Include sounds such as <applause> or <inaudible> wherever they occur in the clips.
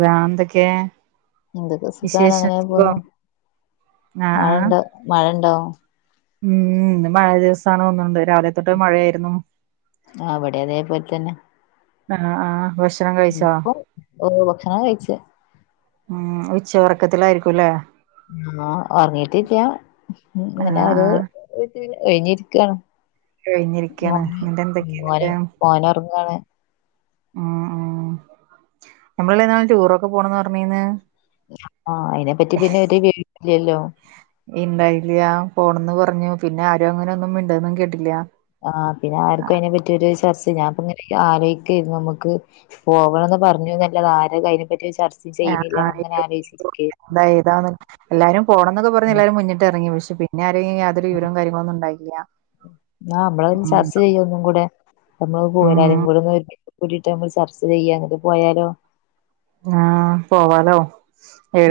എന്തൊക്കെ എന്തൊക്കെ സുഖാണോ വിശേഷം എങ്ങനെയായി പോണെ സുഖം ആഹ് ആഹ് മഴണ്ട മഴ ഇണ്ടാവും ഉം മഴ ദിവസാണ് തോന്നുണ്ട് രാവിലെ തൊട്ട് മഴയായിരുന്നു ആ ഇവിടെ അതേപോലെ തന്നെ ആ ആ ഭക്ഷണം കഴിച്ചോ ഇപ്പോ ഓ ഭക്ഷണം കഴിച്ച് ഉച്ചയുറക്കത്തിലായിരിക്കുംല്ലേ ആ ഉറങ്ങീട്ടിരിക്ക ആഹ് ഇങ്ങനെ ഒരു ആഹ് കഴിഞ്ഞിരിക്കയാണ് കഴിഞ്ഞിരിക്കയാണ് മോന് എന്നിട്ട് എന്തൊക്കെയാ മോന് എന്നിട്ട് മോന് ഉറങ്ങാണ് ഉം ഉം നമ്മളല്ലെ ഇന്നാള് ടൂറൊക്കെ പോണന്ന് പറഞ്ഞീന്ന് ആ അയിനെ പറ്റി പിന്നെ ഒരു വിവരല്ലല്ലോ ഇണ്ടായില്ല്യ പോണെന്ന് പറ പറഞ്ഞു പിന്നെ ആരും അങ്ങനെ ഒന്നും മിണ്ടന്നും കേട്ടില്ല്യ ആ പിന്നെ ആർക്കും അതിനെ പറ്റിയൊരു ചർച്ച ഞാൻ അങ്ങനെ ആലോയിക്കാരുന്നു നമുക്ക് പോവണംന്ന് പറഞ്ഞുന്നല്ലാതെ ആര് അതിനെ പറ്റി ചർച്ച ചെയ്യുന്നില്ല അങ്ങനെ ആലോചിക്ക ഏതാണ് എല്ലാരും പോണംന്നൊക്കെ പറഞ്ഞ് ഉം എല്ലാരും മുന്നിട്ട് ഇറങ്ങി പക്ഷെ പി പിന്നെ ആരെങ്കിലും യാതൊരു വിവരവും കാര്യങ്ങളും ഒന്നുംണ്ടായില്ല ആ നമ്മള ചർച്ച ചെയ്യ് ഒന്നും കൂടെ നമ്മള് ഉം <unintelligible> കൂടിട്ട് നമ്മൾ ചർച്ച ചെയ്യാ പോയാലോ ആ പോവാലോ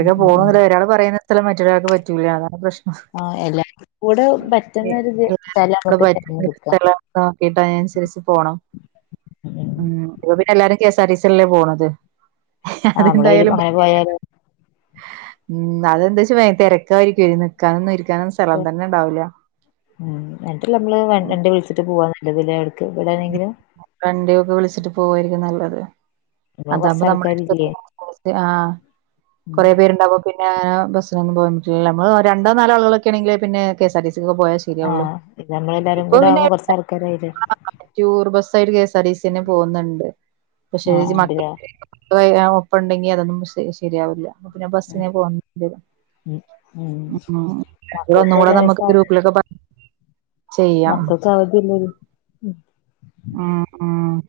ഉം ഉം ഉം പോണന്ന് ഒരാള് പറയുന്ന ത്രം മറ്റുള്ളരാൾക്ക് പറ്റൂല്ല അതാണ് പ്രശ്നം ആ എല്ലാർക്കും കൂടെ പറ്റുന്ന ഒരു സ്ഥലം നമുക്ക് <unintelligible> തിരഞ്ഞെടുക്കാം സ്ഥലം നോക്കിട്ടാ ഞാൻ നുസരിച്ച് പോണം. മം പിന്നെ എല്ലാരും കെ എസ് ആർ ടി സില്ലേ പോണത് ആ നമ്മളെ അതെന്തായാലും <unintelligible> അങ്ങനെ പോയാല് ഉം അതെന്തച്ചാ തിരക്കായിരിക്കേ. നിക്കാനൊ ന്നും ഇരിക് <unintelligible> മം എന്നിട്ട് നമ്മള് എന്റെ വീട്ടിൽക്കു പോവാ നല്ലത് ലേ കണ്ടിയൊക്കെ വിളിച്ചിട്ട് പോവായിരിക്കും നല്ലത് നമ്മള് കൊറച്ച് അതാവുമ്പം നമ്മുടെ ആൾക്കാരില്ലേ <unintelligible> ആഹ് ഉം കുറേ പേര്ണ്ടാവ്‌മ്പം പിന്നെ ബസിനൊന്നും പോവാൻ പറ്റൂലല്ലോ. നമ്മള് രണ്ടോ നാലോ ആളുകളൊക്കെ ആണെങ്കില് പിന്നെ കെസ്ആർ ടി സി കൊക്കെ പോയാ ആ ശരിയാവുള്ളൂ ഇത് നമ്മളെല്ലാരും ഇപ്പൊ കൂടെ പിന്നെ ആവുമ്പോ കൊറച്ച് ആൾക്കാരായില്ലേ <unintelligible> ടൂർ ബസ് ആയിട്ട് K S R T C തന്നെ പോകുന്നുണ്ട് പക്ഷേ ആ <unintelligible> ഉണ്ട്ല്ലേ ഒപ്പം ഉണ്ടെങ്കി അതൊന്നും ശെ ശരിയാവില്ല അപ്പം ഞാൻ ബസ്സിനെ പോക ണ്ടിയേരും ഉം <unintelligible> മക്കൾക്ക് ഒന്നും കൂടെ ഒരു നമ്മുക്ക് ഗ്രൂപ്പിലൊക്കെ പറ മക്കൾസ് അവധിയല്ലേ ഉം ആഹ് ആഹ്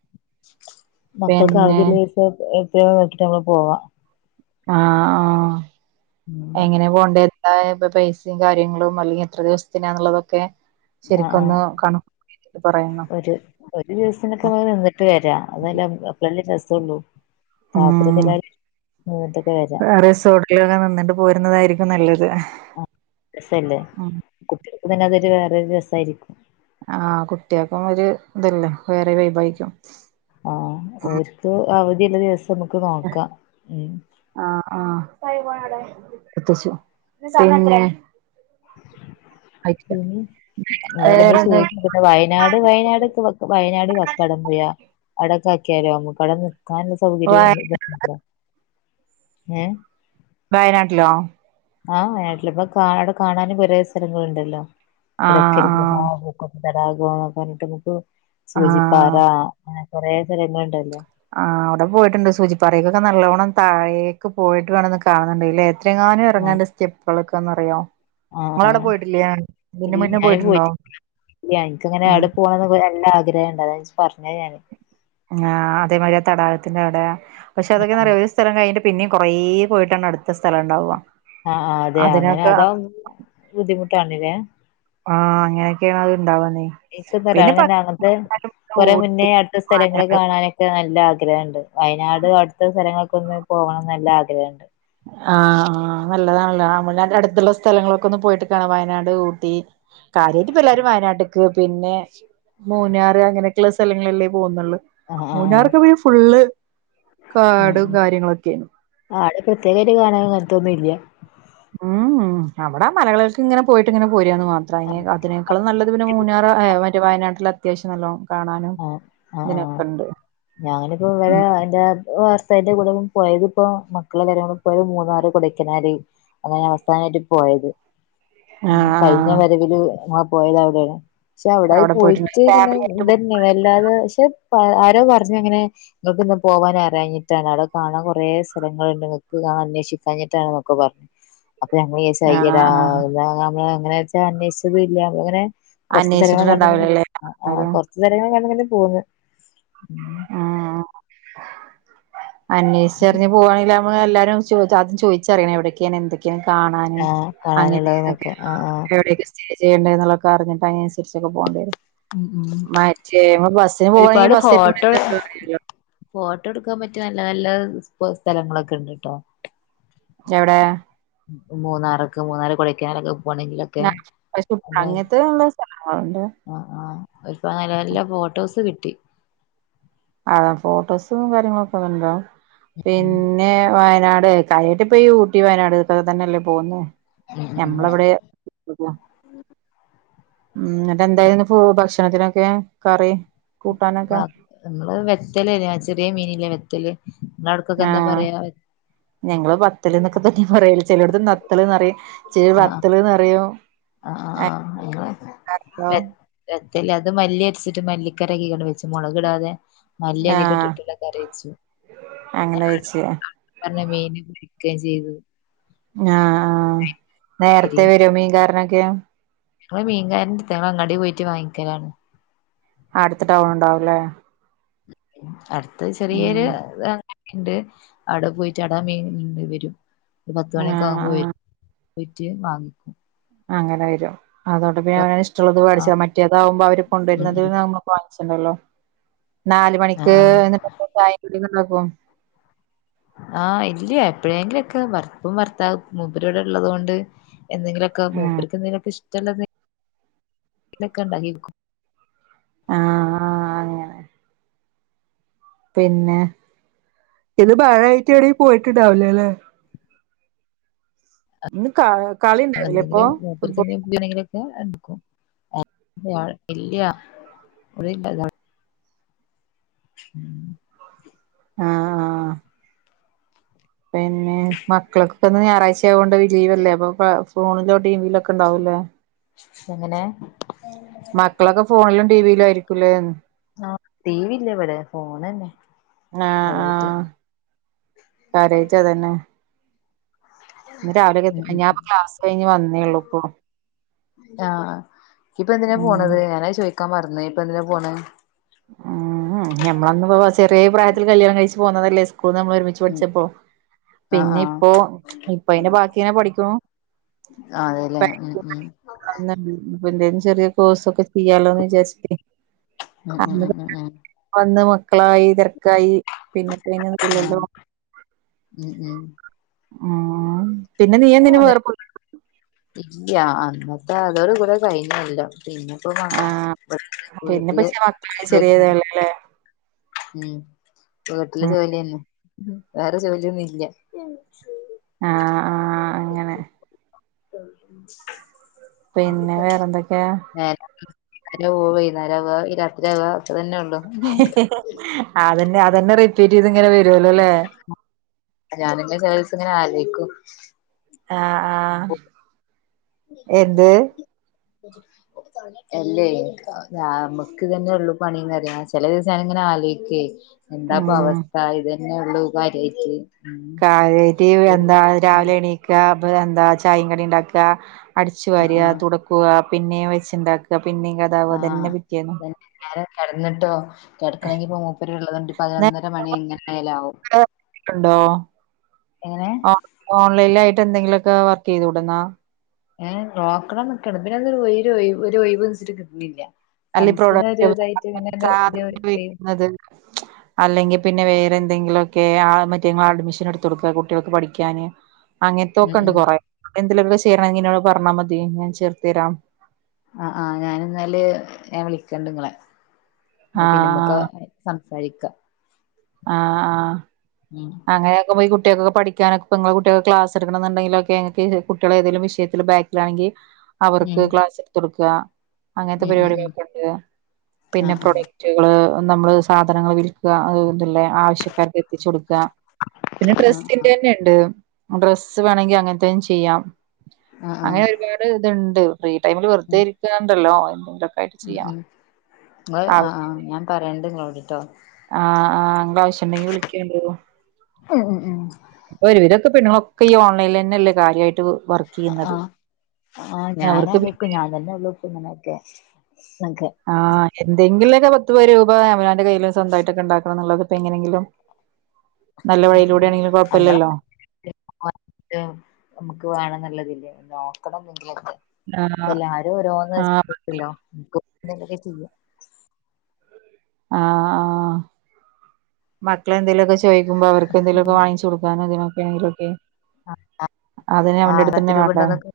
മക്കൾക്ക് അവധിയില്യേസം എത്രയ <unintelligible> നമ്മൾ പോവാ ആ ആ ഉം എങ്ങനെ പോണ്ടേ എ പൈസിം കാര്യങ്ങളും അല്ലെങ്കിൽ എത്ര ദിവസത്തിനാന്നുള്ളതൊക്കെ ആഹ് ആഹ് ശരിക്കൊന്ന് കണ ഒരു ഒരു ദിവസിനൊക്കെ നിന്നിട്ട് വരാ അതെല്ലെ അപ്പളല്ലേ രസൊള്ളു നിന്നിട്ടൊക്കെ വരാ ആ റിസോർട്ടിലൊക്കെ നിന്നിട്ട് പോരുന്നതായിരി നല്ലത് ആഹ് രസല്ലേ ഉം കുട്ടികൾക്ക് തന്നെ അതൊരു വേറൊരു രസായിരിക്കും ആ കുട്ടികൾക്കും ഒരു ഇതല്ലേ വേറെ വൈബായിക്കും ആ ഓര്ക്ക് അവധിയുള്ള ദിവസം നമുക്ക് നോക്കാ മം ഇട്ത്തച്ചു പിന്നെ ആയിട്ടില്ല പിന്നെ അത നമ്മൾ വേറെന്താ ചോദിച്ച വയനാട് വയനാട്ക്കെ വയനാട് കക്കാടംപൊയിൽ റിയ അവടെക് ലോ ന കട നിക്കാനുള്ള വ സൗകര്യം ഇല്ലോ വയനാട്ടിലോ ആ വയനാട്ടില് ഇപ്പ കാ അവിടെ കാണാനും കൊറേ സ്ഥലങ്ങളണ്ടല്ലോ എടക്കൽ ഗുഹ <unintelligible> ആഹ് സ് <unintelligible> ക എന്ന പറഞ്ഞിട്ട് നമുക്ക് ആഹ് സൂചിപ്പാറ ആഹ് അങ്ങനെ കൊറേ സ്ഥലങ്ങളുണ്ടല്ലോ ആ അവിടെ പോയിട്ടുണ്ട് സൂചിപ്പാറയ്ക്കൊക്കെ നല്ലോണ്ണം താഴേക്ക് പോയിട്ട് വേണം കാണുന് ത്രങ്ങാനും ആഹ് ഇറങ്ങേണ്ട സ്റ്റെപ്പുകളെക്കെന്ന്റിയോ ഇങ്ങളവിടെ ആഹ് പോയിട്ടില്ലേ ഇതിൻ്റെ മുന്നേ പോയിട്ടുണ്ടോ ഇല്യ ഇൻക്കങ്ങനെ ഉം അവ്ടെ പോണതു നല്ല ആഗ്രഹണ്ട് അതാ അതാ <unintelligible> പറ ആ അതേമാതിരി ആ തടാകത്തിന്റെ അവിടെ. പക്ഷെ അതൊക്കെ ന്നറിയോ ഒരു സ്ഥലം കഴിഞ്ഞിട്ട് പിന്നിം കുറേ പോയിട്ടാണ് അടുത്ത സ്ഥലം ഉണ്ടാവ ആ ആ അതെയ അങ്ങനെ അതാവുമ്പോൾ ബുദ്ധിമുട്ടാണില്ലേ ആഹ് അങ്ങനൊക്കെയാണ് അത് ഇണ്ടാവ ഇൻക് <unintelligible> അന്നെ അങ്ങനത്തെ കൊറെ മുന്നേ ഊട്ടി അടുത്ത സ്ഥലങ്ങള് വയനാട് കാണാനൊക്കെ നല്ല ആഗ് രഹണ്ട്. വയനാട് അടുത്ത സ്ഥലങ്ങളൊ ക്കൊന്ന് പോകണംന്ന് നല്ല ആഗ്രഹണ്ട് ആ ആ നല്ലതാണല്ലോ വനവൻ്റെ അടുത്തുള്ള സ്ഥലങ്ങളൊക്കെ ഒന്ന് പോയിട്ട് കാണ് വയനാട് ഊട്ടി കാര്യായിട്ട് ഇപ്പ എല്ലാവാരും വയനാട്ടക്ക് പിന്നെ മൂന്നാറ് അങ്ങനെയൊക്കെയള്ള സ്ഥലങ്ങളല്ലേ പോകുന്നുള്ളൂ ആഹ് ആഹ് ആഹ് മൂന്നാർക്കെ പോ ഫുള്ള് ഉം കാടും ഉം കാര്യങ്ങളൊക്കെയു ആടെ പ്രത്യേകായിട്ട് കാണാനൻ അങ്ങനത്തൊന്നും ഇല്ല ഉം ഉം അവിടെ മലകളൾക്ക് ഇങ്ങനെ പോയിട്ട് ഇങ്ങനെ പോയി ആഹ് <unintelligible> അതിനേക്കാലും നല്ലത് പിന്നെ മൂന്നാർ മറ്റേ വയനാട്ടില് അത്യാവശ്യം നല്ലണം ആ ആ ആ ഞാങ്ങനെപ്പോ ഇവിടെ ഉം എൻ്റെ <unintelligible> തിന്റെ കൂടെ പോയതി ഇപ്പോ മക്കളെ കരെടെ പോയത് മൂന്നാറ് കൊടക്കനാല് അതെ അവസാനമായിട്ട് പോയത് ഉം ആഹ് കഴിഞ്ഞ ആഹ് വരവില് നെ പോയത് അവിടെയാണ് പക്ഷെ അവിടായി അവിടെ പോയിട്ടുണ്ട് പോയിട്ട് ഇങ്ങനെ ഫാമിലി ആയിട്ട് അല്ലാതെ പക്ഷെ ആരോ പറഞ്ഞഞ് അങ്ങനെ നിങ്ങക്ക് ഇന്ന് പോവാനരാഞ്ഞിട്ടാണ് അവിടെ കാണാൻ കുറെ സ്ഥലങ്ങളു അന്വേഷിക്കഞ്ഞിട്ടാെന്നൊക്കെ പറഞ്ഞത് അപ്പൊ ഞമ്മൾ ആഹ് യ്യടാാ ആഹ് നമ്മള എങ്ങനെ വെച്ചാ അന്വേഷിച്ചതും ഇല്ലങ്ങനെ കുറച്ച് സ്ലങ്ങ അന്വേഷിച്ചിട്ടുണ്ടാവില്ലല്ലേ ആൾക്കാര് പ <unintelligible> ങ്ങനെ പോന്ന് ഉം ആ അന്വേഷിച്ചറിഞ് പോവാണില്ല എല്ലാരും ആ ചോദിച്ചറിയണം എവിടേക്ക എന്തൊക്കാണ് കാണാന് ആഹ് കാണാനുള്ളത് അങ്ങനെൊക്കെ നോക്ക ആഹ് ആഹ് എവിടെക്കെ ചെയ്യണ്ട എന്നൊക്കെറിഞ്ഞിട്ട് അതിനനുസരിചു പോകേണ്ടെ ഉം ഉം മറ്റേ നമ്മ ബസ്സിന് ഒരുപാട് പോകാണെങ്കിൽ എന്തായാലും അറിയല്ലോ <unintelligible> പട്ട എടുക്കാൻ പറ്റി നല്ല നല്ല സ്ഥലങ്ങളൊക്കെ ഇണ്ട് കേട്ടോ എവിടെ മൂന്നാർക്ക് മൂന്നാർ കൊടൈക്കനാലൊക്കെ പോണെങ്കിലൊക്കെ <unintelligible> ആ ആ ഒരുപ്പോ നല്ല നല്ല ഫോട്ടോസ് കിട്ടി അ ഫോട്ടോസും കാര്യങ്ങളൊക്കെണ്ടാവും ഉം പിന്നെ വയനാട് കാര്യായിട്ട് ഊട്ടി വയനാട് ഇക്കൊക്കെ തന്നെയല്ലേ പോകുന്നേ ഉം ഉം മ്മളവിടെ എന്ന എന്തായി ഭക്ഷണത്തിനൊക്കെ കറി കൂട്ടാനൊക്കെ ബാ നമ്മള് വെത്തലല്ലേ ചെറിയ മീനല്ലേ വെത്തല് നിങ്ങളെ അവിടക്കൊക്കെ ആ എന്താ പറയാ ഞങ്ങള് പത്തൽന്നൊക്കെ പറ ഇ പറയല ചിലയിടത്ത നത്തൽറയും ചെില വത്തൽ നിറോ ആ വേറെ അല്ല അത് മല്ലി അടിച്ചിട്ട് മല്ലിക്കര കീടെ വെച്ചു മുളകിടാതെ മല്ലി അധികം ആഹ് ഇട്ടിട്ടില്ല കറി വച്ചു പിന്നെ. അങ്ങനെ വെച്ച് നല്ല മീൻ പൊരിക്കേം ചെയ്തു ആഹ ആഹ ഉപ്പേരി നേരത്തെ വരും മീൻ കാരനൊക്കെ ഞങ്ങള് മീൻകാരന്റെ അടുത്തോ ഞങ്ങള് അങ്ങാടി പോയിട്ട് വാങ്ങിയ്ക്കലാണ്. അടുത്ത് ടൗൺ ഉണ്ടാവു അല്ലേ. അടുത്ത ചെറിയൊരു ണ്ട് അവിടെ പോയിട്ട് അടാ മീൻണ്ട് വരും ഒരു പത്ത് മണിയൊക്കെ ആഹ് ആകുമ്പോ ആഹ് വരും പറ്റിയെ വാങ്ങിക്കും. അങ്ങനെ വരും അതുകൊണ്ട് പിന്നെ അവന ഇഷ്ടമുള്ളത് പഠിച്ച ആഹ് മറ്റേതാാവുമ്പോ അവര് ഉം ഉം കൊണ്ടുവരുന്നുന്നത് നമ്മ ണ്ടല്ലോ നാല ആഹ് മണിക്ക് ആഹ് എന്നിട്ട ചായ കടിണ്ടാക്കും ആഹ ഇല്ല എപ്പഴെങ്കിലുംക്കെ ഭർ ഭർത്താവ് മൂപ്പർ ഇവിടെ ഉള്ളത് കൊണ്ട് എന്തെങ്കിലുമൊക്കെ ആഹ് മൂപ്പരക്ക് എന്തെങ്കലൊക്കെ ഇഷ്ടമുള്ളത്ലൊക്കെ <inaudible> ഉണ്ടാക്കി ആഹ ആ അങ്ങനെ പിന്നെ ഇത് മഴായിട്ട് എവിട പോയിട്ടുണ്ടാവലേ അല്ലേ കളി ഉണ്ടായിരുന്നില്ലേ ഇപ്പൊ അതല്ലെങ്കിലും ഫുട്ബോൾ മൂപ്പർക്ക് എന്തേലും <unintelligible> എടുക്കും <unintelligible> <inaudible> <inaudible> ആഹ ആഹ പിന്നെ മക്കൾക്കൊക്കെ ഒന്ന് ഞായറാഴ്ച ആയ കൊണ്ട് ലീവല്ലേ അപ്പൊ ഫോണിലോ ടീവിയിലൊക്കെ ഉണ്ടാവൂലേ എങ്ങനെ. മക്കളൊക്കെ ഫോണിലും ടി വിയിലും ആയിരിക്കൂല്ലേ ആഹ ടി വി ഇല്ല ഇവിടെ ഫോൺന്നെ അതേറ്റ് കാര്യയിട്ട് അതന്നെ. ഇന്ന് രാവിലൊക്കെ ഉം എന്താ ഉം ഉം ഞാനിപ്പം ക്ലാസ് കഴിഞ്ഞ് വന്നേയുള്ളൂ ഇപ്പൊ. ആഹ് ഇപ്പ എന്തിനാ ഉം പോണത് ഞാനാ ചോയ്ക്കാൻ പറഞ്ഞേ ഇപ്പ എന്തിനാ പോണ ഉം ഞമ്മൊന്ന് പോ ചെറിയ പ്രായത്തിൽ കല്യാണം കഴിച്ച് പോന്നതല്ലേ <unintelligible> നമ്മ ഒരുമിച്ച് ഉം പഠിച്ചപ്പോ. ആഹ് പിന്നെ ആഹ് ഇപ്പോ ഇപ്പൊ അയിന്റെ ബാക്കി ഇങ്ങനെ പഠിക്കണു അതെല്ലേ ഉം ഉം <unintelligible> ചെറിയ കോസൊക്കെ ചെയ്യാലോന്ന് വിജാരി <unintelligible> ഉം ഉം ഉം ഉം ഉം വന്ന് മക്കളായി തിരക്കായി പിന്നെ ആഹ് <unintelligible> ഉം ഉം ഉം പിന്നെ നീ എന്തിന് ഓന് വേറ ഇല്ല അന്നത്തെ അതോടു കൂടെ കൈഞ്ഞല്ലം ആഹ് പിന്നെ പക്ഷെ മക്കളെ <unintelligible> ചെറിയതല്ലല്ലേ ഉം വീട്ടിലെ ഉം ജോലി തന്നെ വേറെ ജോലിയൊന്നുംല്ല ആഹ് ആഹ് അങ്ങനെ പിന്നെ വേറെന്തൊക്കെയാ <unintelligible> അ <unintelligible> വൈന്നാരാവ ഈ രാത്രിയാവ ഒക്കെ <unintelligible> അതന്നെ അതന്നെ റിപ്പീറ്റ് ചെയ്ത് ഇങ്ങനെ വരുവല്ലോല്ലേ ഞാനിങ്ങനെ ചില ദിവസം ഇങ്ങനെ ആലോയിക്കും ആഹ് ആഹ് എന്ത് അല്ലെ നമുക്ക് ഇതന്നെ ഉള്ളു പണിന്ന്റിയ ചെല ദിവസ ഞ ആലോയിക്കെ എന്താപ്പൊ ഉം അവസ്ഥ ഇതന്നയെ ഒള്ളു കാര്യായിട്ട് ഉം കാര്യായിട്ട് എന്താ രാവിലെ എണീക്ക എന്താ ചായ കടീം ഉണ്ടാക്ക അടിച്ചു ആഹ് വാരുക, ആഹ് തുടക്കുക പിന്നെ വെച്ചുണ്ടാക്ക ആഹ് <unintelligible> തന്നെ. ല്ലാരും കെടന്നിട്ടോ കിടക്കണെങ്കിപ്പോ മൂപ്പര് ഉള്ളതൊണ്ട് പതിനൊന്നര മണി എങ്ങനായാലും ആവും എങ്ങനെ ഓൺ ഓൺലൈനിലായിട്ട് എന്തെങ്കിലു ഒക്കെ വർക്ക് ചെയ്ത് കൂടന്നാ ഏഹ് നോക്കണം ന്നൊക്കെ ആണ്. പിന്നെ ഒന്നൊര് ഒയ്വ് ഒരൊഴിവ് വെച്ചിട്ട് കിട്ടണില്ല അല്ല ഈ പ്രൊഡക്റ്റൊ <unintelligible> ഒരു സാധനങ്ങൾ ഒരു വിക്കുന്നത് അല്ലെങ്കിൽ പിന്നെ വേറെ ന്തെങ്കിലു ഒക്കെ ആ മറ്റേങ്ങള് അഡ്മിഷൻ എടുത്ത് കൊടുക്ക കുട്ടികൾക്ക് പഠിക്കാന് ഉം അങ്ങൻത്തൊക്കെ ഇണ്ട് ഉം കുറെ എന്തിലൊക്കെ ചേരണങ്കി ഇന്നോട് പറഞ്ഞാ മതി ഞാൻ ചേർത്ത് തരാം ആ ആഹ് ഞാനിന്നല് ഞാൻ വിളിക്കണ്ട് ഇങ്ങളെ. അത് പിന്നെമ്മക്ക് ആഹ് സം സാരിക്ക ആഹ് ആഹ് അങ്ങനാക്കുമ്പൊ ഈ കു ട്ടിയേക്കൊക്കെ പഠിക്കാനൊക്കെ ഇപ്പങ്ങളെ കുട്ടിയേക്ക് ക്ലാസ് എടുക്കണംന്ന് ഉണ്ടെങ്കിലൊക്കെ ഇങ്ങക്ക് കുട്ടിയെള് ഏതെലും വിഷയത്തില് ബാക്കിലാണങ്കി ഉം അവർക്ക് ക്ലാസ് എടുത്ത് കൊടുക്ക അങ്ങനത്തെ ഉം ഉം ഉം പരിപാടികളൊക്കെ ഉണ്ട് പിന്നെ ആഹ് ആഹ് പ്രൊഡക്റ്റുകള് നമ്മള് സാധനങ്ങൾ വിൽക്കുക അഹ് ഇതില്ലേ ആവശ്യക്കാർക്ക് എത്തിച്ച് കൊടുക്ക പിന്നെ ആഹ് ആഹ് ഡ്രസ്സിന്റെന്നെ ഇണ്ട്. ഡ്രസ്സ് വേണെങ്കി അങ്ങനത്തതും ചെയ്യാം ആഹ് ആഹ് അങ്ങനെ ഒരുപാട് ഇത്ണ്ട്. ഫ്രീ ടൈമിൽ വെറുതെ ഇരിക്കാണ്ടല്ലോ എന്തെങ്കിലൊ ഉ ഉം നിങ്ങൾ അ ആ ഞാൻ പറയണ്ട് നിങ്ങളോട് ട്ടോ ആഹ് ആ് അ ആാവശ്യംുണ്ടെങ്കി വിളിക്കണ്ടോ ഉം ഉം ഉം ഒരുവിധൊക്കെണങ്ങളൊക്കെ ഓൺലൈൽ തന്നെല്ലള്ള കാര്യമായിട്ട് വർക്ക് ചെയ്യുന്നത് ആഹ ആഹ ഞാന അവർക്ക് പി അറിിയക്കും ഞാൻ തന്നെ ഉള്ളൂക്ക ഇങ്ങനൊക്കെ നക്കെ ആ എന്തെങ്കിലുമൊക്കെ പത്ത്ു പ രൂപ അമനാന്റെ കയ്യിും സ്വന്തമായിട്ടൊക്കെ ഉണ്ടാക്കണം എന്നുള്ളത് ഇപ്പപ്പോ എങ്ങനെയെങ്കിലും നല്ല ആ വഴയിലൂടെ ആണെങ്കിലും ആ നമ്മളെ കുഴപ്പമില്ലല്ലോ നമുക്ക് വേണം എന്നുള്ളതില്ലേ നോക്കണംെങ്കിലെ ആ എല്ലാരും ആ ഓോന്ന്ല്ലോ ിലക്കെ ചെയ്യാം ആഹ ആഹ മക്കളെന്തെല ക്ക ചോദുമ്പോ അവർക്കെ ന്തങ്കുമൊക്ക വങ്ങിച്ചു കൊക്കതിനൊക്കെെങ്കിലൊക്കെ അതിനെ അവന്റെ ആഹ് അടുത്തന്നെ പത്ത് രൂപ വേണ്ട ഉണ്ടോന്നൊക്കെ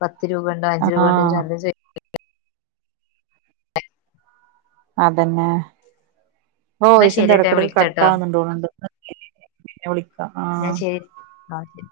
പത്ത് രൂപണ്ടോ അഞ്ചു രൂപ ആ കണ്ട അദ്യം ചെയ അതന്നെ എന്നാ യിസിന്റെ ശരിട്ടോ ഞാൻ ഇടക്കിടക്ക് കട്ട വിളിക്കാട്ടോ ആാവുന്നുണ്ടോണണ്ട് എളി ഞാ ശരി ആഹ ശരി